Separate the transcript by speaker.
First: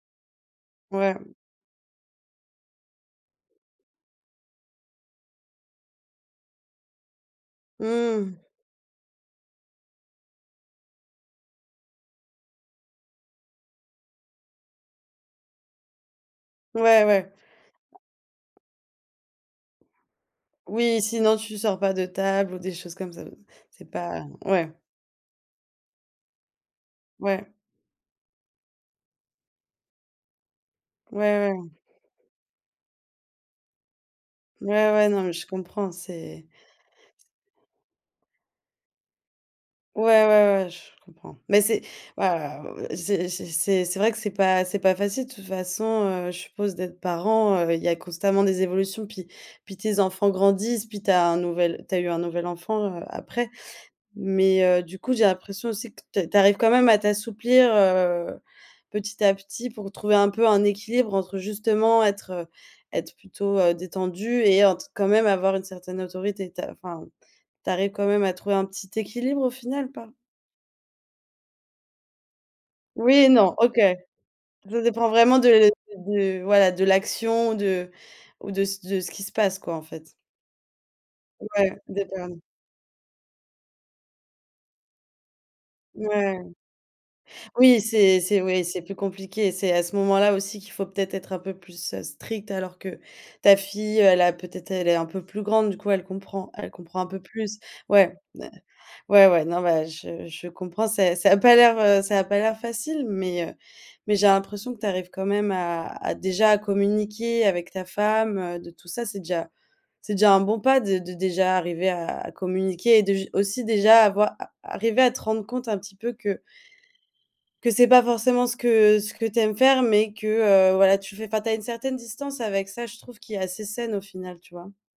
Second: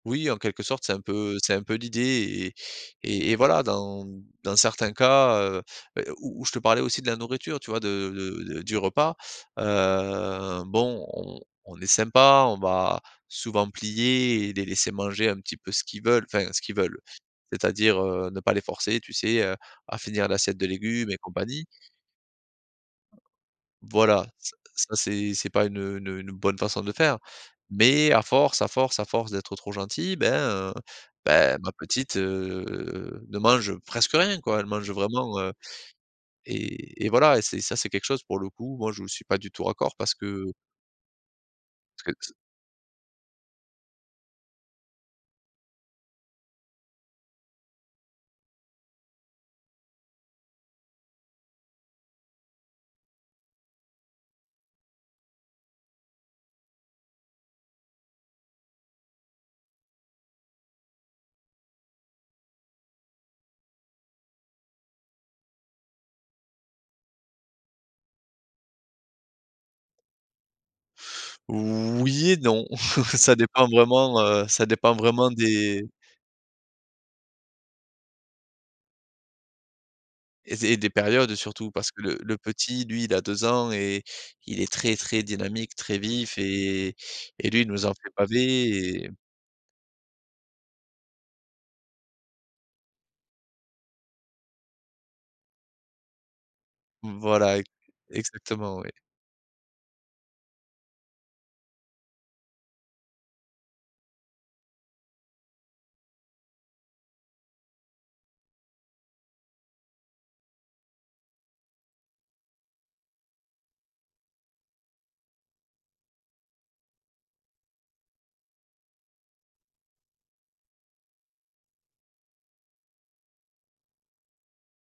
Speaker 1: Oui, en quelque sorte c'est un
Speaker 2: Ouais mmh.
Speaker 1: peu, heu, c'est un peu l'idée et et et et voilà dans dans certains cas, heu et où où je te parlais aussi de la nourriture, tu vois? De
Speaker 2: Mmh.
Speaker 1: de de du repas, heu, bon, on on est sympa, on va souvent plier et les laisser manger un petit peu ce qu'ils veulent, enfin ce qu'ils veulent,
Speaker 2: Ouais, ouais.
Speaker 1: c'est-à-dire, heu, ne pas les forcer, tu sais, heu, à finir l'assiette de
Speaker 2: Oui
Speaker 1: légumes et
Speaker 2: «sinon tu
Speaker 1: compagnie
Speaker 2: sors pas de table» ou des choses comme ça. C'est
Speaker 1: Voilà,
Speaker 2: pas
Speaker 1: ça
Speaker 2: ouais.
Speaker 1: ça c'est c'est pas une une une bonne façon de faire.
Speaker 2: Ouais.
Speaker 1: Mais à force, à force, à force d'être trop gentil, ben, heu,
Speaker 2: Ouais,
Speaker 1: bah
Speaker 2: ouais.
Speaker 1: ma petite, heu, ne mange presque rien quoi, elle
Speaker 2: Ouais,
Speaker 1: mange
Speaker 2: ouais, non, mais
Speaker 1: vraiment,
Speaker 2: je
Speaker 1: heu
Speaker 2: comprends, c'est
Speaker 1: et et voilà, et c'est ça quelque chose pour le coup, moi je ne suis pas du tout raccord
Speaker 2: Ouais,
Speaker 1: parce que
Speaker 2: ouais, ouais, je comprends. Mais c'est
Speaker 1: parce que
Speaker 2: ouais,
Speaker 1: s
Speaker 2: ouais, heu, j'ai j'ai c'est c'est vrai que c'est pas facile. De toute façon, heu, je suppose, d'être parent, heu, il y a constamment des évolutions, puis puis tes enfants grandissent, puis tu as un tu as eu un nouvelle enfant, heu, après. Mais, heu, du coup, j'ai l'impression aussi que ta tu arrives quand même à t'assouplir, heu, petit à petit pour trouver un peu un équilibre entre justement être être plutôt, heu, détendu et ent quand même avoir une certaine autorité. Ta enfin tu arrives quand même à trouver un petit équilibre au final ou pas?
Speaker 1: Oui et non,
Speaker 2: Oui et
Speaker 1: ça
Speaker 2: non,
Speaker 1: dépend
Speaker 2: OK.
Speaker 1: vraiment, heu, ça
Speaker 2: Ça
Speaker 1: dépend
Speaker 2: dépend
Speaker 1: vraiment
Speaker 2: vraiment de, heu,
Speaker 1: des
Speaker 2: de voilà de l'action de ou de de ce qui se passe quoi, en fait.
Speaker 1: et zé des périodes surtout
Speaker 2: Ouais,
Speaker 1: parce que
Speaker 2: des
Speaker 1: le
Speaker 2: périodes.
Speaker 1: petit, lui il a 2 ans et il est très très dynamique, très vif
Speaker 2: Ouais.
Speaker 1: et et lui, il
Speaker 2: Oui,
Speaker 1: nous a fait
Speaker 2: c'est c'est oui,
Speaker 1: baver
Speaker 2: c'est plus
Speaker 1: et hem
Speaker 2: compliqué. C'est à ce moment-là aussi qu'il faut peut-être être un peu plus, heu, strict, alors que ta fille, elle a peut-être elle est un peu plus grande, du coup, elle comprend, elle comprend un
Speaker 1: M
Speaker 2: peu
Speaker 1: voilà,
Speaker 2: plus ouais,
Speaker 1: exactement, oui.
Speaker 2: ouais, ouais, non, bah, je je comprends, c'est ça a pas l'air, heu, ça a pas l'air facile, mais, heu, mais j'ai l'impression que tu arrives quand même à à déjà, à communiquer avec ta femme, heu, de tout ça, c'est déjà c'est déjà un bon pas de de déjà arriver à communiquer et de j aussi déjà à voir, à arriver à te rendre compte un petit peu que que c'est pas forcément ce que ce que tu aimes faire, mais que, heu, voilà tu fait, enfin, tu as une certaine distance avec ça, je trouve, qui est assez saine au final, tu vois?